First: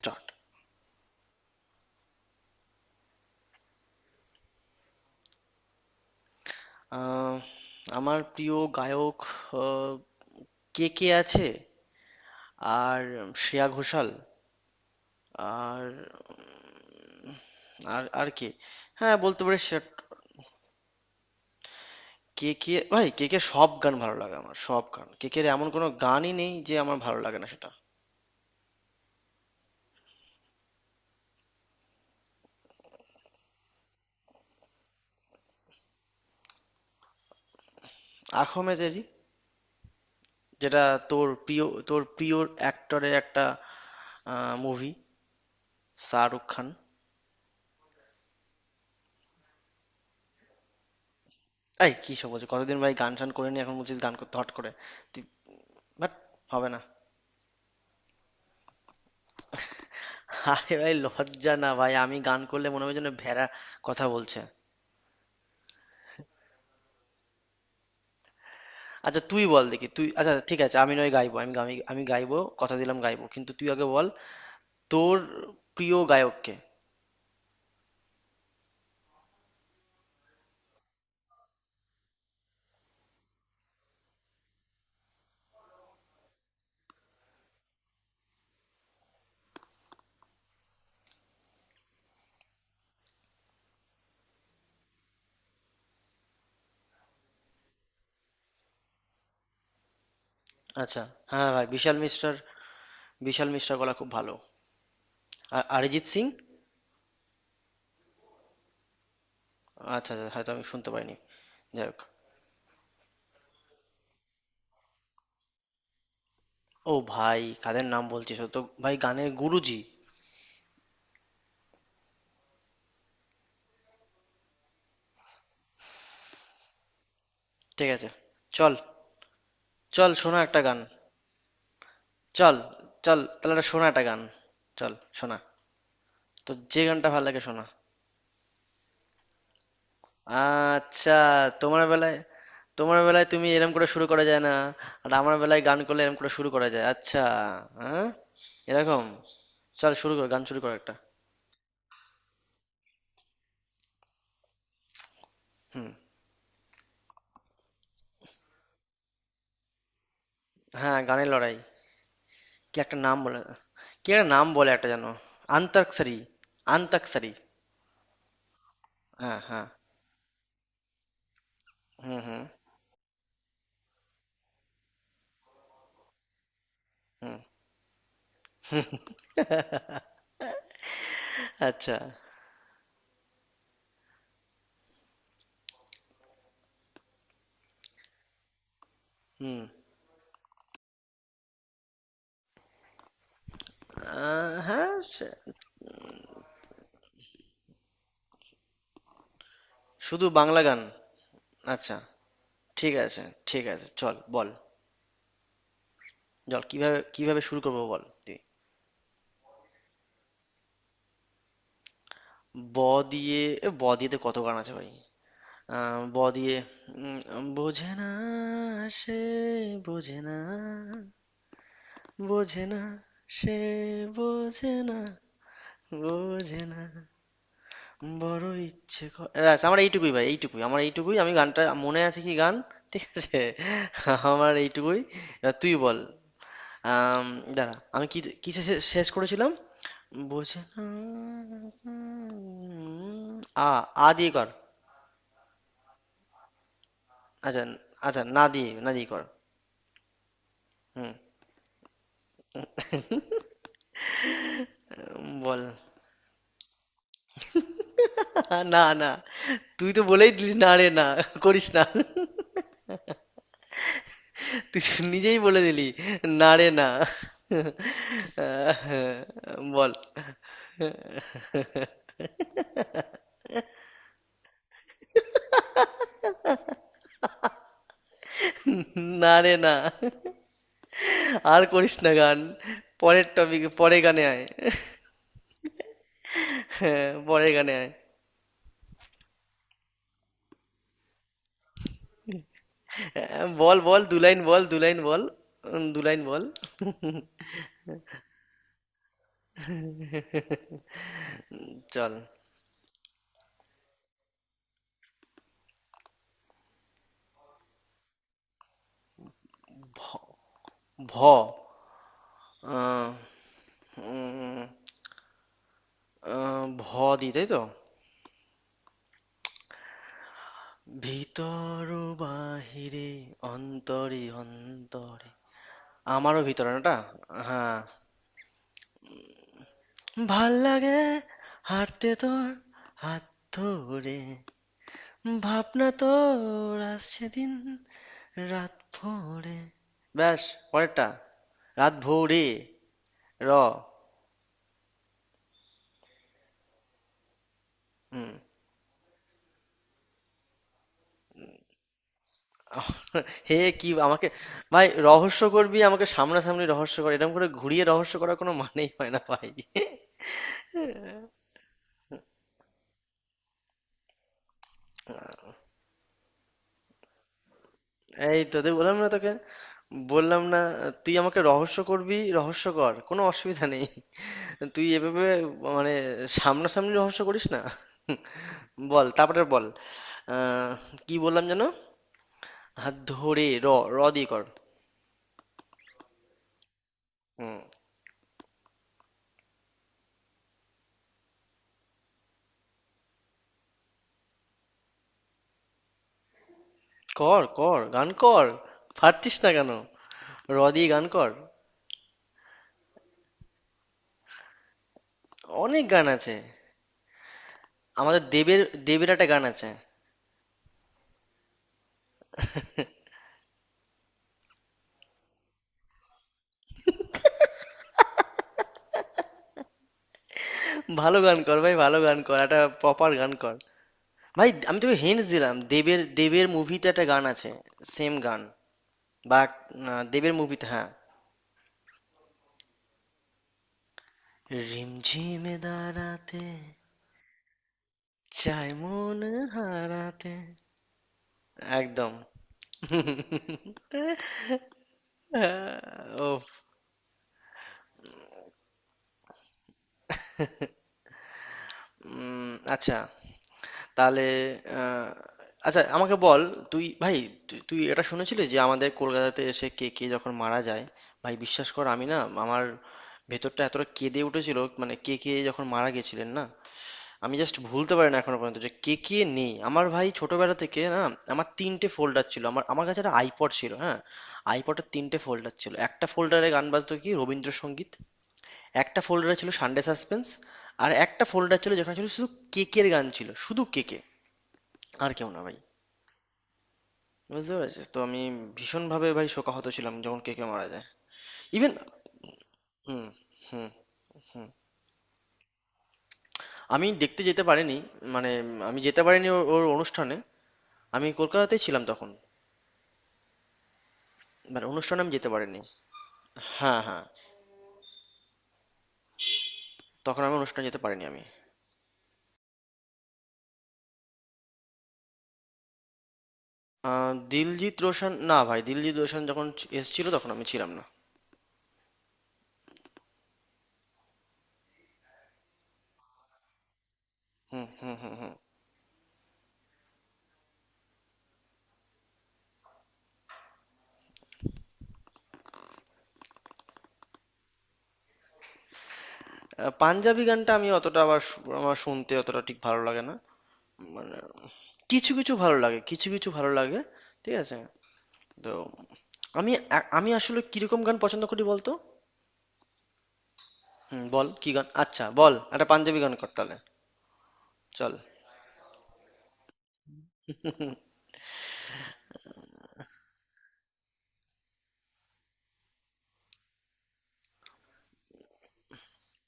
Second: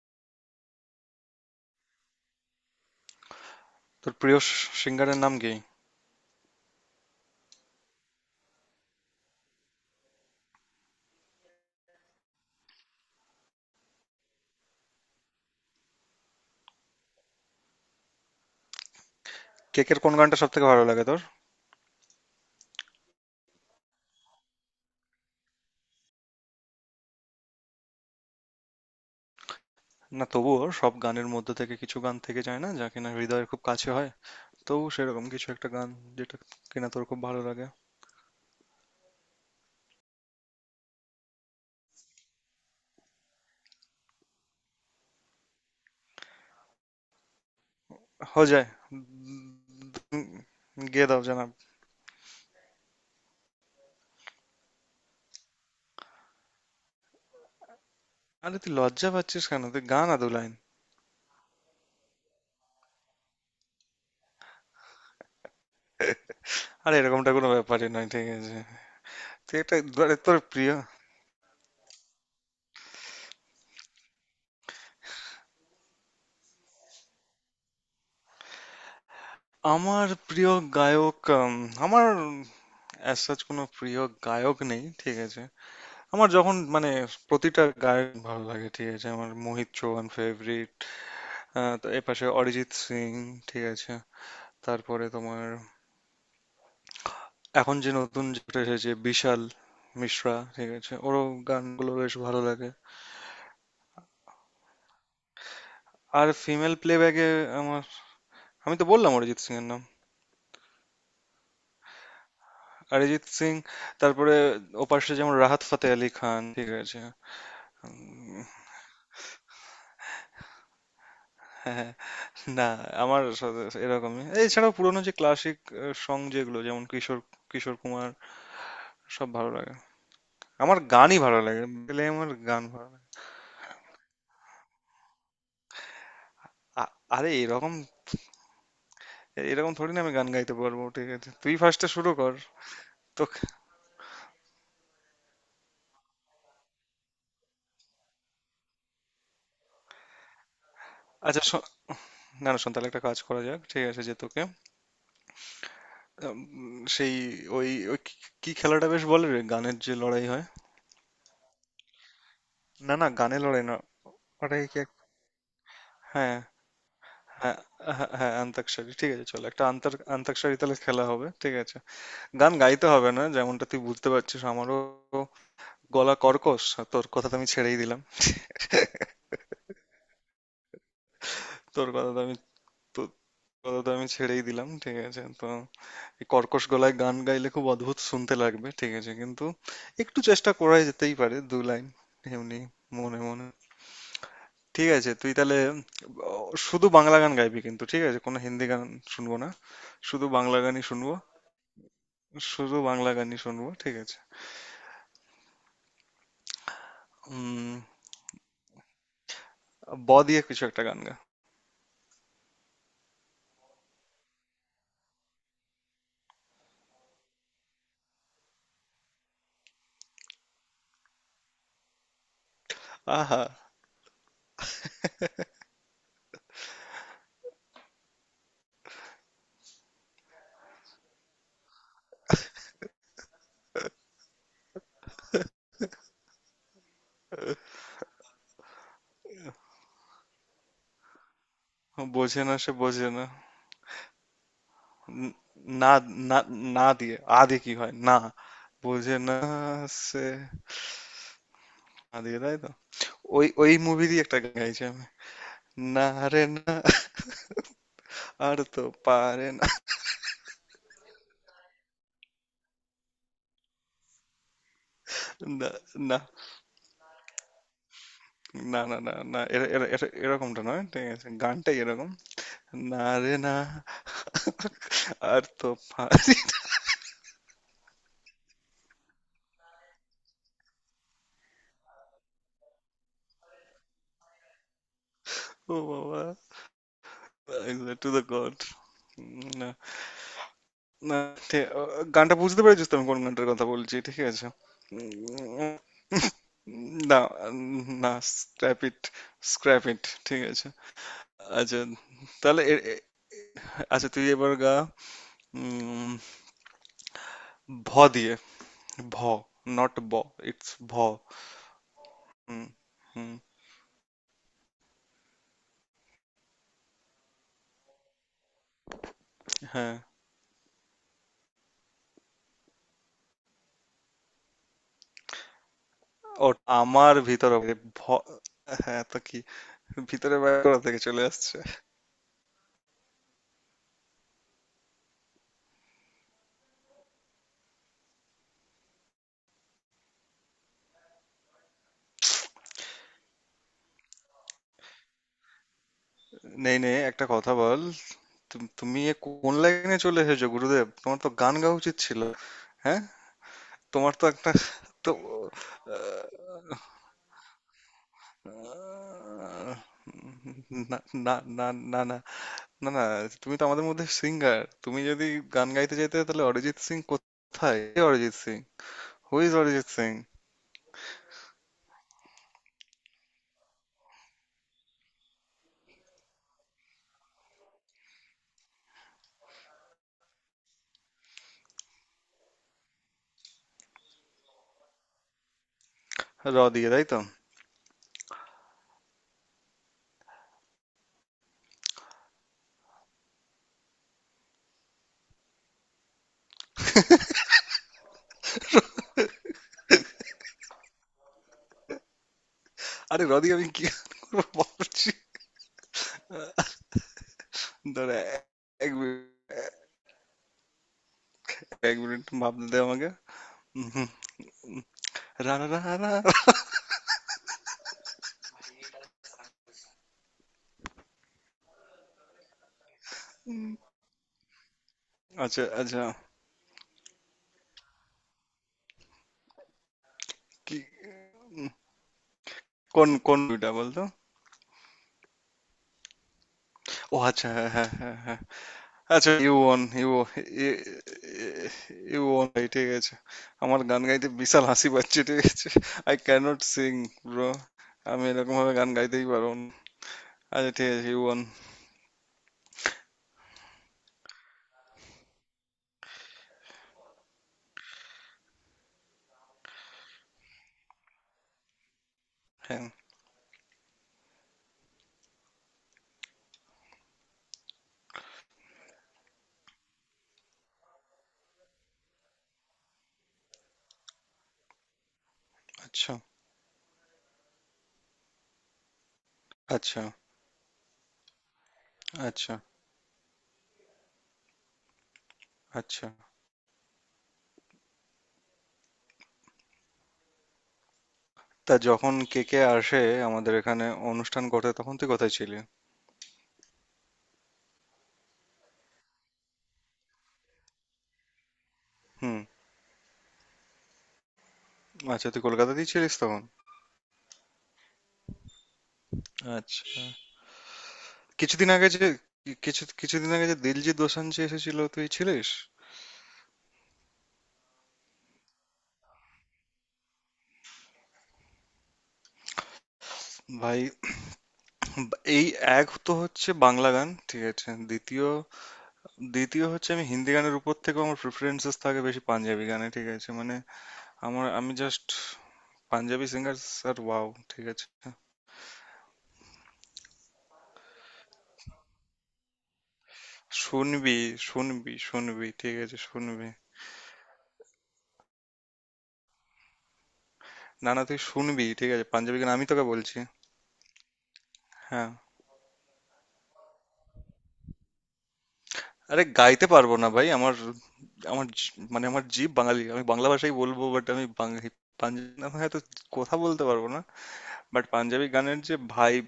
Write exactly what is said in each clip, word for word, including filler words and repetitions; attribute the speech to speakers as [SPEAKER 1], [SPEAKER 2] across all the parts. [SPEAKER 1] Start.
[SPEAKER 2] তোর প্রিয় স- সিঙ্গারের নাম কি?
[SPEAKER 1] আমার প্রিয় গায়ক কে কে আছে? আর শ্রেয়া ঘোষাল। আর আর আর কে? হ্যাঁ, বলতে পারি শ্রেয়া।
[SPEAKER 2] কেকের কোন গানটা সব থেকে ভালো লাগে তোর?
[SPEAKER 1] কে কে, ভাই, কে কে সব গান ভালো লাগে আমার। সব গান কে কে, এমন কোনো গানই নেই যে আমার ভালো লাগে না সেটা।
[SPEAKER 2] না তবুও সব গানের মধ্যে থেকে কিছু গান থেকে যায় না যা কিনা হৃদয়ের খুব কাছে হয়। তবু সেরকম কিছু একটা গান যেটা কিনা তোর খুব ভালো লাগে
[SPEAKER 1] আখমেদ এরি যেটা তোর প্রিয় তোর প্রিয় অ্যাক্টরের একটা মুভি, শাহরুখ খান।
[SPEAKER 2] হয়ে যায়। উম, গেয়ে দাও জানাব।
[SPEAKER 1] এই কি সব বলছে, কতদিন ভাই গান শান করে নি, এখন বলছিস গান করতে হট করে। তুই, বাট হবে না।
[SPEAKER 2] আরে তুই লজ্জা পাচ্ছিস কেন? তুই গান আদু লাইন।
[SPEAKER 1] আরে ভাই, লজ্জা না ভাই, আমি গান করলে মনে হবে যেন ভেড়া কথা বলছে।
[SPEAKER 2] আরে এরকমটা কোনো ব্যাপারই নয়, ঠিক আছে?
[SPEAKER 1] আচ্ছা তুই
[SPEAKER 2] তুই
[SPEAKER 1] বল
[SPEAKER 2] এটা,
[SPEAKER 1] দেখি তুই,
[SPEAKER 2] আরে
[SPEAKER 1] আচ্ছা
[SPEAKER 2] তোর
[SPEAKER 1] ঠিক
[SPEAKER 2] প্রিয়।
[SPEAKER 1] আছে, আমি নয় গাইবো, আমি আমি আমি গাইবো, কথা দিলাম গাইবো, কিন্তু তুই আগে বল। তোর প্রিয় গায়ককে।
[SPEAKER 2] আমার প্রিয় গায়ক, উম, আমার অ্যাজ কোনো প্রিয় গায়ক নেই, ঠিক আছে? আমার যখন মানে প্রতিটা গায়ক ভালো লাগে, ঠিক আছে? আমার মোহিত চৌহান ফেভারিট, তো এপাশে অরিজিৎ সিং, ঠিক আছে? তারপরে তোমার এখন যে নতুন যেটা এসেছে বিশাল মিশ্রা, ঠিক আছে,
[SPEAKER 1] আচ্ছা।
[SPEAKER 2] ওরও
[SPEAKER 1] হ্যাঁ ভাই,
[SPEAKER 2] গানগুলো
[SPEAKER 1] বিশাল
[SPEAKER 2] বেশ
[SPEAKER 1] মিশ্রার,
[SPEAKER 2] ভালো লাগে।
[SPEAKER 1] বিশাল মিশ্রার গলা খুব ভালো। আর অরিজিৎ সিং।
[SPEAKER 2] আর ফিমেল প্লেব্যাকে আমার, আমি তো বললাম অরিজিৎ সিং এর নাম।
[SPEAKER 1] আচ্ছা আচ্ছা, হয়তো আমি শুনতে পাইনি। যাই হোক।
[SPEAKER 2] অরিজিৎ সিং, তারপরে ওপাশে যেমন রাহাত ফাতে আলি খান, ঠিক
[SPEAKER 1] ও
[SPEAKER 2] আছে?
[SPEAKER 1] ভাই, কাদের নাম বলছিস, ও তো ভাই গানের গুরুজি।
[SPEAKER 2] হ্যাঁ, হ্যাঁ। না, আমার সাথে এরকমই। এছাড়াও পুরোনো যে ক্লাসিক সং যেগুলো, যেমন কিশোর কিশোর
[SPEAKER 1] ঠিক আছে।
[SPEAKER 2] কুমার,
[SPEAKER 1] চল।
[SPEAKER 2] সব ভালো লাগে।
[SPEAKER 1] চল শোনা একটা
[SPEAKER 2] আমার
[SPEAKER 1] গান।
[SPEAKER 2] গানই ভালো লাগে, গেলে আমার
[SPEAKER 1] চল
[SPEAKER 2] গান ভালো লাগে।
[SPEAKER 1] চল তাহলে একটা শোনা একটা গান। চল, শোনা। তো যে
[SPEAKER 2] আ-
[SPEAKER 1] গানটা ভালো
[SPEAKER 2] আরে
[SPEAKER 1] লাগে শোনা।
[SPEAKER 2] এরকম, এরকম থোড়ি না আমি গান গাইতে পারবো, ঠিক
[SPEAKER 1] আচ্ছা।
[SPEAKER 2] আছে? তুই
[SPEAKER 1] তোমার
[SPEAKER 2] ফার্স্টে শুরু
[SPEAKER 1] বেলায়
[SPEAKER 2] কর।
[SPEAKER 1] তোমার বেলায়
[SPEAKER 2] তোকে,
[SPEAKER 1] তুমি এরম করে শুরু করা যায় না। আর আমার বেলায় গান করলে এরম করে শুরু করা যায়, আচ্ছা। হ্যাঁ। এরকম। চল, শুরু কর, গান শুরু কর একটা।
[SPEAKER 2] আচ্ছা শো- না না, শোন, তাহলে একটা কাজ করা যাক, ঠিক আছে, যে তোকে
[SPEAKER 1] হুম।
[SPEAKER 2] উম, সেই ওই ওই কি, কি খেলাটা বেশ বলে রে, গানের যে লড়াই হয়?
[SPEAKER 1] হ্যাঁ, গানের লড়াই, কি
[SPEAKER 2] না
[SPEAKER 1] একটা
[SPEAKER 2] না,
[SPEAKER 1] নাম
[SPEAKER 2] গানে
[SPEAKER 1] বলে,
[SPEAKER 2] লড়াই না,
[SPEAKER 1] কি একটা নাম
[SPEAKER 2] ওটা
[SPEAKER 1] বলে
[SPEAKER 2] কি
[SPEAKER 1] একটা
[SPEAKER 2] এক-
[SPEAKER 1] যেন। আন্তাক্ষরী।
[SPEAKER 2] হ্যাঁ,
[SPEAKER 1] আন্তাক্ষরী।
[SPEAKER 2] হ্যাঁ হ্যাঁ হ্যাঁ আন্তাক্ষরী, ঠিক আছে,
[SPEAKER 1] হ্যাঁ,
[SPEAKER 2] চল একটা
[SPEAKER 1] হ্যাঁ।
[SPEAKER 2] আন্তর আন্তাক্ষরী তাহলে খেলা হবে, ঠিক আছে?
[SPEAKER 1] হুম, হুম।
[SPEAKER 2] গান গাইতে হবে না, যেমনটা তুই বুঝতে পারছিস আমারও গলা কর্কশ, আর তোর কথা তো আমি ছেড়েই দিলাম। তোর
[SPEAKER 1] আচ্ছা।
[SPEAKER 2] কথা তো আমি তো কথা তো আমি ছেড়েই দিলাম, ঠিক আছে? তো এই কর্কশ গলায় গান গাইলে খুব অদ্ভুত শুনতে লাগবে, ঠিক আছে? কিন্তু
[SPEAKER 1] হুম।
[SPEAKER 2] একটু চেষ্টা করাই যেতেই পারে দু লাইন, এমনি মনে মনে।
[SPEAKER 1] আহ,
[SPEAKER 2] ঠিক
[SPEAKER 1] হ্যাঁ,
[SPEAKER 2] আছে, তুই
[SPEAKER 1] সে-
[SPEAKER 2] তাহলে আহ, শুধু বাংলা গান গাইবি কিন্তু, ঠিক আছে? কোনো হিন্দি গান শুনবো না, শুধু
[SPEAKER 1] শুধু
[SPEAKER 2] বাংলা
[SPEAKER 1] বাংলা গান।
[SPEAKER 2] গানই শুনবো।
[SPEAKER 1] আচ্ছা।
[SPEAKER 2] শুধু
[SPEAKER 1] ঠিক
[SPEAKER 2] বাংলা
[SPEAKER 1] আছে।
[SPEAKER 2] গানই
[SPEAKER 1] ঠিক
[SPEAKER 2] শুনবো,
[SPEAKER 1] আছে
[SPEAKER 2] ঠিক
[SPEAKER 1] চল,
[SPEAKER 2] আছে?
[SPEAKER 1] বল। চল, কিভাবে কিভাবে শুরু
[SPEAKER 2] উম,
[SPEAKER 1] করবো বল তুই।
[SPEAKER 2] ব দিয়ে কিছু একটা গান গা।
[SPEAKER 1] ব দিয়ে। এ ব দিয়ে তো কত গান আছে ভাই। আহ, ব দিয়ে। উম, বোঝে না, সে বোঝে না, বোঝে না,
[SPEAKER 2] আহা,
[SPEAKER 1] সে বোঝে না, বোঝে না বড় ইচ্ছে করে। ব্যাস আমার এইটুকুই ভাই, এইটুকুই, আমার এইটুকুই, আমি গানটা মনে আছে কি গান। ঠিক আছে। আমার এইটুকুই। এবার তুই বল। আম, দাঁড়া, আমি কি, কিসে শে- শেষ করেছিলাম। বোঝে না।
[SPEAKER 2] বোঝে না, সে বোঝে না।
[SPEAKER 1] আ। আ দিয়ে কর।
[SPEAKER 2] ন- না, না, না দিয়ে আ দিয়ে
[SPEAKER 1] আচ্ছা।
[SPEAKER 2] কি হয় না?
[SPEAKER 1] আচ্ছা, না দিয়ে, না দিয়ে
[SPEAKER 2] বোঝে
[SPEAKER 1] কর।
[SPEAKER 2] না সে,
[SPEAKER 1] হুম।
[SPEAKER 2] আ দিয়ে তাই তো? ওই ওই মুভিরই একটা গান গাইছি আমি।
[SPEAKER 1] উম, বল।
[SPEAKER 2] না রে না, আর তো
[SPEAKER 1] না, না।
[SPEAKER 2] পারে না
[SPEAKER 1] তুই তো বলেই দিলি, না রে না, করিস না। তুই তো নিজেই বলে
[SPEAKER 2] না,
[SPEAKER 1] দিলি,
[SPEAKER 2] না
[SPEAKER 1] না রে না।
[SPEAKER 2] না না না না এর- এর-
[SPEAKER 1] বল,
[SPEAKER 2] এর- এরকমটা নয়, ঠিক আছে, গানটাই এরকম। না রে না, আর তো পারে।
[SPEAKER 1] না রে না। আর করিস না গান, পরের টপিক, পরে গানে আয়।
[SPEAKER 2] ও বাবা,
[SPEAKER 1] হ্যাঁ, পরে গানে আয়।
[SPEAKER 2] To the God. না, না, ঠিক- ও, গানটা বুঝতে পেরেছিস তো, আমি কোন গানটার কথা
[SPEAKER 1] বল,
[SPEAKER 2] বলছি?
[SPEAKER 1] বল, দু
[SPEAKER 2] ঠিক
[SPEAKER 1] লাইন
[SPEAKER 2] আছে।
[SPEAKER 1] বল, দু লাইন বল।
[SPEAKER 2] উম,
[SPEAKER 1] উম, দু লাইন বল।
[SPEAKER 2] না, না, স্ক্র্যাপ ইট, স্ক্র্যাপ ইট, ঠিক আছে। আচ্ছা,
[SPEAKER 1] চল।
[SPEAKER 2] তাহলে এ- এ- আচ্ছা তুই এবার গা। উম, ভ দিয়ে, ভ, নট ব, ইটস ভ।
[SPEAKER 1] ভ।
[SPEAKER 2] হুম।
[SPEAKER 1] আহ,
[SPEAKER 2] হুম।
[SPEAKER 1] উম, আহ, ভ দি তাই তো।
[SPEAKER 2] হ্যাঁ।
[SPEAKER 1] ভিতর ও বাহিরে, অন্তরে অন্তরে, আমারও
[SPEAKER 2] ও,
[SPEAKER 1] ভিতরে নাটা।
[SPEAKER 2] আমার ভিতরে।
[SPEAKER 1] হ্যাঁ।
[SPEAKER 2] ভ, হ্যাঁ, তো কি? ভিতরে
[SPEAKER 1] ভাল
[SPEAKER 2] বাইরে কোথা থেকে
[SPEAKER 1] লাগে
[SPEAKER 2] চলে আসছে?
[SPEAKER 1] হাঁটতে তোর হাত ধরে, ভাবনা তোর আসছে দিন রাত ভোরে। ব্যাস, পরেরটা। রাত ভোরে, র।
[SPEAKER 2] নেই নেই একটা কথা বল।
[SPEAKER 1] হুম।
[SPEAKER 2] তুম- তুমি এ কোন লাইনে চলে এসেছো গুরুদেব? তোমার তো গান গাওয়া উচিত ছিল। হ্যাঁ,
[SPEAKER 1] হে কি
[SPEAKER 2] তোমার তো
[SPEAKER 1] আমাকে।
[SPEAKER 2] একটা,
[SPEAKER 1] ভাই,
[SPEAKER 2] তো
[SPEAKER 1] রহস্য করবি আমাকে সামনাসামনি রহস্য কর, এরকম করে ঘুরিয়ে রহস্য করার কোনো মানেই হয় না ভাই।
[SPEAKER 2] আহ, না, না না না না না না তুমি তো আমাদের মধ্যে সিঙ্গার, তুমি যদি গান গাইতে চাইতে তাহলে অরিজিৎ সিং কোথায়? কে অরিজিৎ
[SPEAKER 1] এই
[SPEAKER 2] সিং?
[SPEAKER 1] তোদের বললাম না, তোকে
[SPEAKER 2] হু ইজ অরিজিৎ সিং?
[SPEAKER 1] বললাম না, তুই আমাকে রহস্য করবি রহস্য কর, কোনো অসুবিধা নেই। তুই এভাবে, মানে, সামনাসামনি রহস্য করিস না। বল, তারপরে বল। আহ, কি বললাম যেন, হাত ধরে র। র দিয়ে কর।
[SPEAKER 2] র দিয়ে, তাই তো?
[SPEAKER 1] হুম। কর, কর গান কর, পারছিস না কেন, র দিয়ে গান কর,
[SPEAKER 2] আরে র দিয়ে আমি কি গান করবো ভাবছি।
[SPEAKER 1] অনেক গান আছে।
[SPEAKER 2] দাঁড়া,
[SPEAKER 1] আমাদের দেবের
[SPEAKER 2] এক
[SPEAKER 1] দেবের একটা গান আছে।
[SPEAKER 2] মিনিট, এক মিনিট ভাবতে দে আমাকে। উম, হুম। রা রা রা রা।
[SPEAKER 1] ভালো গান কর ভাই, ভালো গান কর, একটা প্রপার গান কর। ভাই আমি তোকে হিন্টস দিলাম,
[SPEAKER 2] আচ্ছা,
[SPEAKER 1] দেবের
[SPEAKER 2] আচ্ছা,
[SPEAKER 1] দেবের মুভিতে একটা গান আছে। সেম গান, বাট দেবের মুভিতে,
[SPEAKER 2] কি,
[SPEAKER 1] হ্যাঁ।
[SPEAKER 2] কোন কোন মুভিটা বলতো?
[SPEAKER 1] রিমঝিমে দাঁড়াতে,
[SPEAKER 2] ও আচ্ছা, হ্যাঁ, হ্যাঁ হ্যাঁ হ্যাঁ।
[SPEAKER 1] চাই মন
[SPEAKER 2] আচ্ছা, ইউ ওয়ান, ইউ,
[SPEAKER 1] হারাতে। একদম।
[SPEAKER 2] You one. ঠিক আছে। আমার গান গাইতে বিশাল হাসি পাচ্ছে, ঠিক আছে। আই
[SPEAKER 1] ও
[SPEAKER 2] ক্যান নট সিং, ব্রো। আমি এরকম ভাবে গান গাইতেই পারবো না। আচ্ছা ঠিক আছে, ইউ ওয়ান।
[SPEAKER 1] আচ্ছা। তাহলে আহ, আচ্ছা আমাকে বল, তুই ভাই, তুই তুই এটা শুনেছিলি যে আমাদের কলকাতাতে এসে কে কে যখন মারা যায়, ভাই বিশ্বাস কর আমি না, আমার
[SPEAKER 2] হ্যাঁ।
[SPEAKER 1] ভেতরটা এতটা কেঁদে উঠেছিল, মানে কে কে যখন মারা গেছিলেন না, আমি জাস্ট ভুলতে পারি না এখনো পর্যন্ত যে কে কে নেই আমার। ভাই ছোটবেলা থেকে না, আমার তিনটে ফোল্ডার ছিল, আমার, আমার কাছে একটা আইপড ছিল, হ্যাঁ। আইপডের তিনটে ফোল্ডার ছিল, একটা
[SPEAKER 2] আচ্ছা
[SPEAKER 1] ফোল্ডারে গান বাজতো কি রবীন্দ্রসঙ্গীত, একটা ফোল্ডারে ছিল সানডে
[SPEAKER 2] আচ্ছা
[SPEAKER 1] সাসপেন্স, আর একটা ফোল্ডার ছিল যেখানে ছিল শুধু
[SPEAKER 2] আচ্ছা
[SPEAKER 1] কেকের গান, ছিল শুধু কেকে, আর কেউ না ভাই।
[SPEAKER 2] আচ্ছা
[SPEAKER 1] বুঝতে পেরেছিস তো, আমি ভীষণভাবে ভাই শোকাহত ছিলাম যখন কেকে মারা যায়, ইভেন।
[SPEAKER 2] তা যখন কে কে আসে
[SPEAKER 1] হুম,
[SPEAKER 2] আমাদের
[SPEAKER 1] হুম।
[SPEAKER 2] এখানে অনুষ্ঠান করতে, তখন তুই কোথায় ছিলি?
[SPEAKER 1] আমি দেখতে যেতে পারিনি, মানে আমি যেতে পারিনি ওর ওর অনুষ্ঠানে। আমি কলকাতাতেই ছিলাম তখন,
[SPEAKER 2] হুম।
[SPEAKER 1] মানে অনুষ্ঠানে আমি
[SPEAKER 2] আচ্ছা,
[SPEAKER 1] যেতে
[SPEAKER 2] তুই
[SPEAKER 1] পারিনি।
[SPEAKER 2] কলকাতাতেই ছিলিস তখন।
[SPEAKER 1] হ্যাঁ, হ্যাঁ।
[SPEAKER 2] আচ্ছা।
[SPEAKER 1] তখন আমি অনুষ্ঠানে যেতে পারিনি আমি।
[SPEAKER 2] কিছুদিন আগে যে, কিছু কিছুদিন আগে যে দিলজিৎ দোসাঞ্জ যে এসেছিল তুই ছিলিস?
[SPEAKER 1] আ, দিলজিৎ রোশান না ভাই, দিলজিৎ রোশান যখন ছি এসেছিল তখন আমি ছিলাম না।
[SPEAKER 2] ভাই এই, এক তো হচ্ছে বাংলা গান, ঠিক
[SPEAKER 1] হুম,
[SPEAKER 2] আছে,
[SPEAKER 1] হুম, হুম,
[SPEAKER 2] দ্বিতীয়,
[SPEAKER 1] হুম।
[SPEAKER 2] দ্বিতীয় হচ্ছে আমি হিন্দি গানের উপর থেকেও আমার প্রিফারেন্সেস থাকে বেশি পাঞ্জাবি গানে, ঠিক আছে? মানে আমার, আমি just Punjabi singer sir wow, ঠিক আছে?
[SPEAKER 1] আ, পাঞ্জাবি গানটা আমি অতটা আবার শু আমার শুনতে অতটা ঠিক ভালো লাগে না। মানে
[SPEAKER 2] শুনবি শুনবি
[SPEAKER 1] কিছু, কিছু
[SPEAKER 2] শুনবি,
[SPEAKER 1] ভালো
[SPEAKER 2] ঠিক
[SPEAKER 1] লাগে,
[SPEAKER 2] আছে,
[SPEAKER 1] কিছু, কিছু
[SPEAKER 2] শুনবি।
[SPEAKER 1] ভালো লাগে। ঠিক আছে? তো আমি, আ, আমি আসলে কিরকম
[SPEAKER 2] না
[SPEAKER 1] গান
[SPEAKER 2] না, তুই
[SPEAKER 1] পছন্দ করি
[SPEAKER 2] শুনবি,
[SPEAKER 1] বলতো?
[SPEAKER 2] ঠিক আছে, পাঞ্জাবি গান আমি তোকে বলছি।
[SPEAKER 1] হুম, বল কি গান? আচ্ছা
[SPEAKER 2] হ্যাঁ,
[SPEAKER 1] বল, একটা পাঞ্জাবি গান কর তাহলে। চল।
[SPEAKER 2] আরে গাইতে পারবো না ভাই আমার, আমার জি- মানে আমার জিভ বাঙালি, আমি বাংলা ভাষাই বলবো, বাট আমি বাঙালি, পাঞ্জাবি না, হয়তো কথা বলতে পারবো না। বাট পাঞ্জাবি গানের যে ভাইব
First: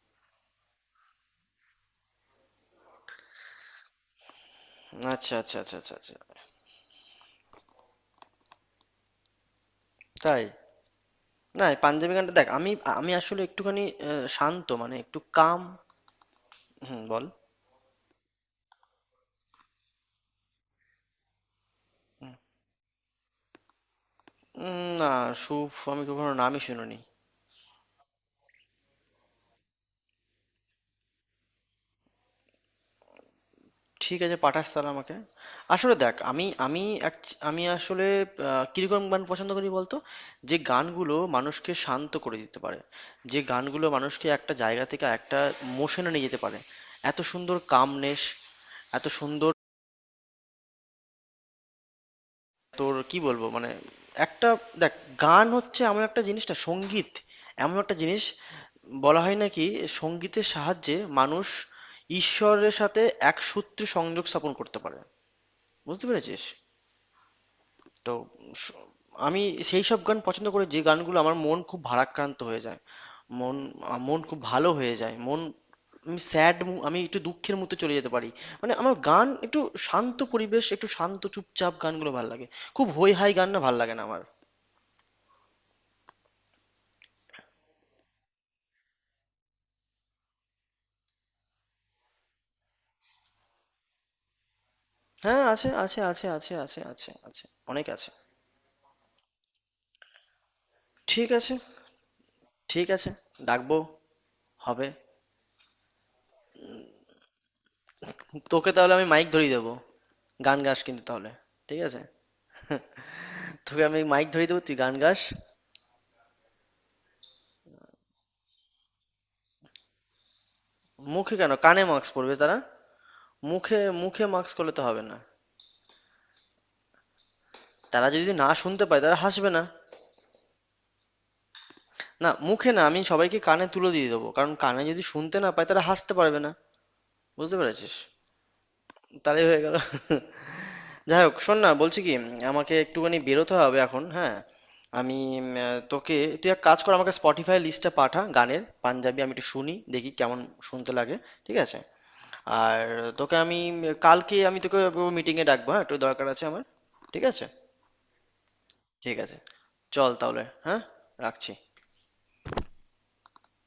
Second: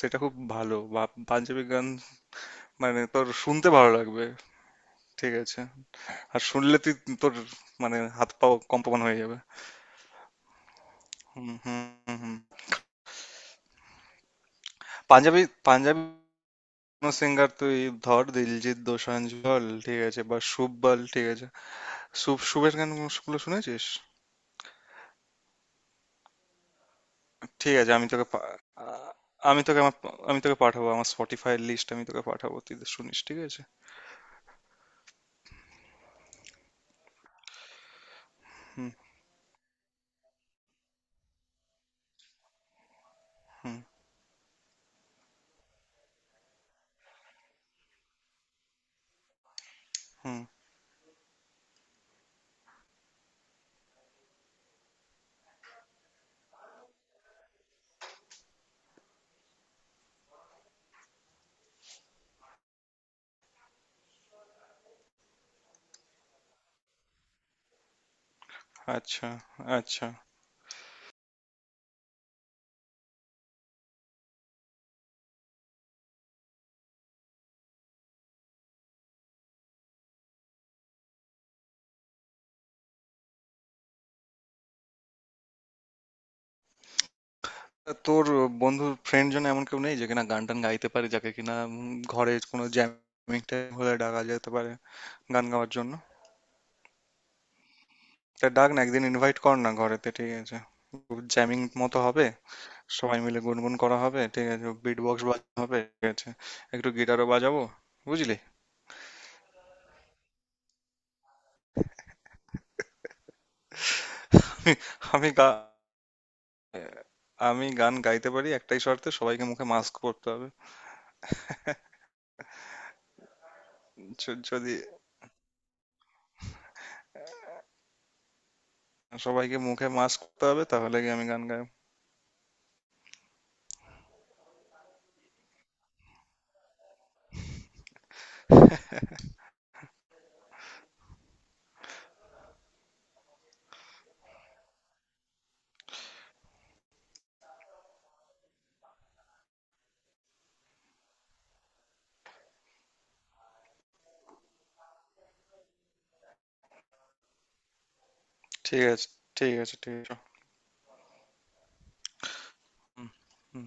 [SPEAKER 2] সেটা খুব ভালো, বা পাঞ্জাবি গান মানে তোর শুনতে ভালো লাগবে, ঠিক
[SPEAKER 1] আচ্ছা, আচ্ছা,
[SPEAKER 2] আছে?
[SPEAKER 1] আচ্ছা, আচ্ছা, আচ্ছা।
[SPEAKER 2] আর শুনলে তুই, তোর মানে হাত পা কম্পমান হয়ে যাবে।
[SPEAKER 1] তাই?
[SPEAKER 2] হুম
[SPEAKER 1] না, এই
[SPEAKER 2] হুম।
[SPEAKER 1] পাঞ্জাবি
[SPEAKER 2] হুম
[SPEAKER 1] গানটা
[SPEAKER 2] হুম।
[SPEAKER 1] দেখ আমি, আমি আসলে একটুখানি অ্যা, শান্ত মানে একটু
[SPEAKER 2] পাঞ্জাবি,
[SPEAKER 1] কাম।
[SPEAKER 2] পাঞ্জাবি
[SPEAKER 1] হুম, বল।
[SPEAKER 2] সিঙ্গার তুই ধর দিলজিৎ দোসাঞ্জ বল, ঠিক আছে, বা শুভ বল, ঠিক আছে? শুভ শুভের গানগুলো শুনেছিস?
[SPEAKER 1] উম, না, স্যুপ আমি কখনো নামই শুনিনি।
[SPEAKER 2] ঠিক আছে, আমি তোকে পা- আ- আমি তোকে আমার, আমি তোকে পাঠাবো আমার স্পটিফাই লিস্ট, আমি তোকে পাঠাবো, তুই শুনিস, ঠিক আছে?
[SPEAKER 1] ঠিক আছে পাঠাস তাহলে আমাকে। আসলে দেখ আমি, আমি act- আমি আসলে আহ,
[SPEAKER 2] হুম
[SPEAKER 1] কিরকম গান পছন্দ করি বলতো, যে গানগুলো মানুষকে শান্ত করে দিতে পারে, যে
[SPEAKER 2] হুম।
[SPEAKER 1] গানগুলো মানুষকে একটা জায়গা থেকে একটা মোশনে নিয়ে যেতে পারে। এত সুন্দর কামনেস, এত সুন্দর,
[SPEAKER 2] হুম।
[SPEAKER 1] তোর কি বলবো, মানে, একটা। দেখ, গান হচ্ছে এমন একটা জিনিস না, সঙ্গীত এমন একটা জিনিস, বলা হয় নাকি সঙ্গীতের সাহায্যে মানুষ ঈশ্বরের সাথে এক সূত্রে সংযোগ স্থাপন করতে পারে। বুঝতে পেরেছিস তো। স-
[SPEAKER 2] আচ্ছা,
[SPEAKER 1] আমি সেই সব
[SPEAKER 2] আচ্ছা।
[SPEAKER 1] গান পছন্দ করি যে গানগুলো আমার, মন খুব ভারাক্রান্ত হয়ে যায়, মন, আ- মন খুব ভালো হয়ে যায়, মন। আমি স্যাড, আমি একটু দুঃখের মধ্যে চলে যেতে পারি, মানে আমার গান একটু শান্ত পরিবেশ, একটু শান্ত চুপচাপ গানগুলো ভাল লাগে। খুব হই হাই গান না, ভাল লাগে না আমার।
[SPEAKER 2] তা তোর বন্ধু, ফ্রেন্ড জন, এমন কেউ নেই যে কিনা গান টান গাইতে পারে, যাকে কিনা উম, ঘরে কোনো জ্যামিং টাইম হলে ডাকা যেতে পারে
[SPEAKER 1] হ্যাঁ,
[SPEAKER 2] গান
[SPEAKER 1] আছে,
[SPEAKER 2] গাওয়ার জন্য?
[SPEAKER 1] আছে, আছে, আছে, আছে, আছে, আছে। অনেক আছে।
[SPEAKER 2] তা ডাক না একদিন, ইনভাইট কর না ঘরেতে, ঠিক আছে?
[SPEAKER 1] ঠিক আছে।
[SPEAKER 2] জ্যামিং মতো হবে,
[SPEAKER 1] ঠিক আছে,
[SPEAKER 2] সবাই মিলে গুনগুন
[SPEAKER 1] ডাকবো,
[SPEAKER 2] করা হবে, ঠিক আছে,
[SPEAKER 1] হবে।
[SPEAKER 2] বিট বক্স বাজানো হবে, ঠিক আছে, একটু গিটারও বাজাবো, বুঝলি?
[SPEAKER 1] তোকে তাহলে আমি মাইক ধরিয়ে দেবো, গান গাস কিন্তু তাহলে, ঠিক আছে, তোকে আমি মাইক ধরিয়ে দেবো, তুই গান গাস।
[SPEAKER 2] আমি গা আমি গান গাইতে পারি একটাই শর্তে, সবাইকে মুখে মাস্ক পরতে হবে।
[SPEAKER 1] মুখে কেন, কানে মাস্ক পরবে তারা, মুখে মুখে
[SPEAKER 2] য-
[SPEAKER 1] মাস্ক করলে
[SPEAKER 2] যদি
[SPEAKER 1] তো হবে না, তারা যদি না শুনতে পায় তারা হাসবে
[SPEAKER 2] সবাইকে
[SPEAKER 1] না।
[SPEAKER 2] মুখে মাস্ক পরতে হবে, তাহলে কি আমি গান গাই।
[SPEAKER 1] না মুখে না, আমি সবাইকে কানে তুলে দিয়ে দেবো, কারণ কানে যদি শুনতে না পায় তারা হাসতে পারবে না। বুঝতে পেরেছিস, তাহলেই হয়ে গেল। যাই হোক, শোন না বলছি কি, আমাকে একটুখানি বেরোতে হবে এখন, হ্যাঁ। আমি উম, আহ, তোকে, তুই এক কাজ কর, আমাকে স্পটিফাই লিস্টটা পাঠা গানের পাঞ্জাবি, আমি একটু শুনি দেখি কেমন শুনতে লাগে। ঠিক আছে। আর তোকে আমি কালকে আমি তোকে মিটিংয়ে ডাকবো, হ্যাঁ একটু দরকার আছে আমার। ঠিক আছে।
[SPEAKER 2] ঠিক আছে।
[SPEAKER 1] ঠিক আছে।
[SPEAKER 2] ঠিক আছে, ঠিক
[SPEAKER 1] চল
[SPEAKER 2] আছে।
[SPEAKER 1] তাহলে, হ্যাঁ, রাখছি।
[SPEAKER 2] হুম। হুম।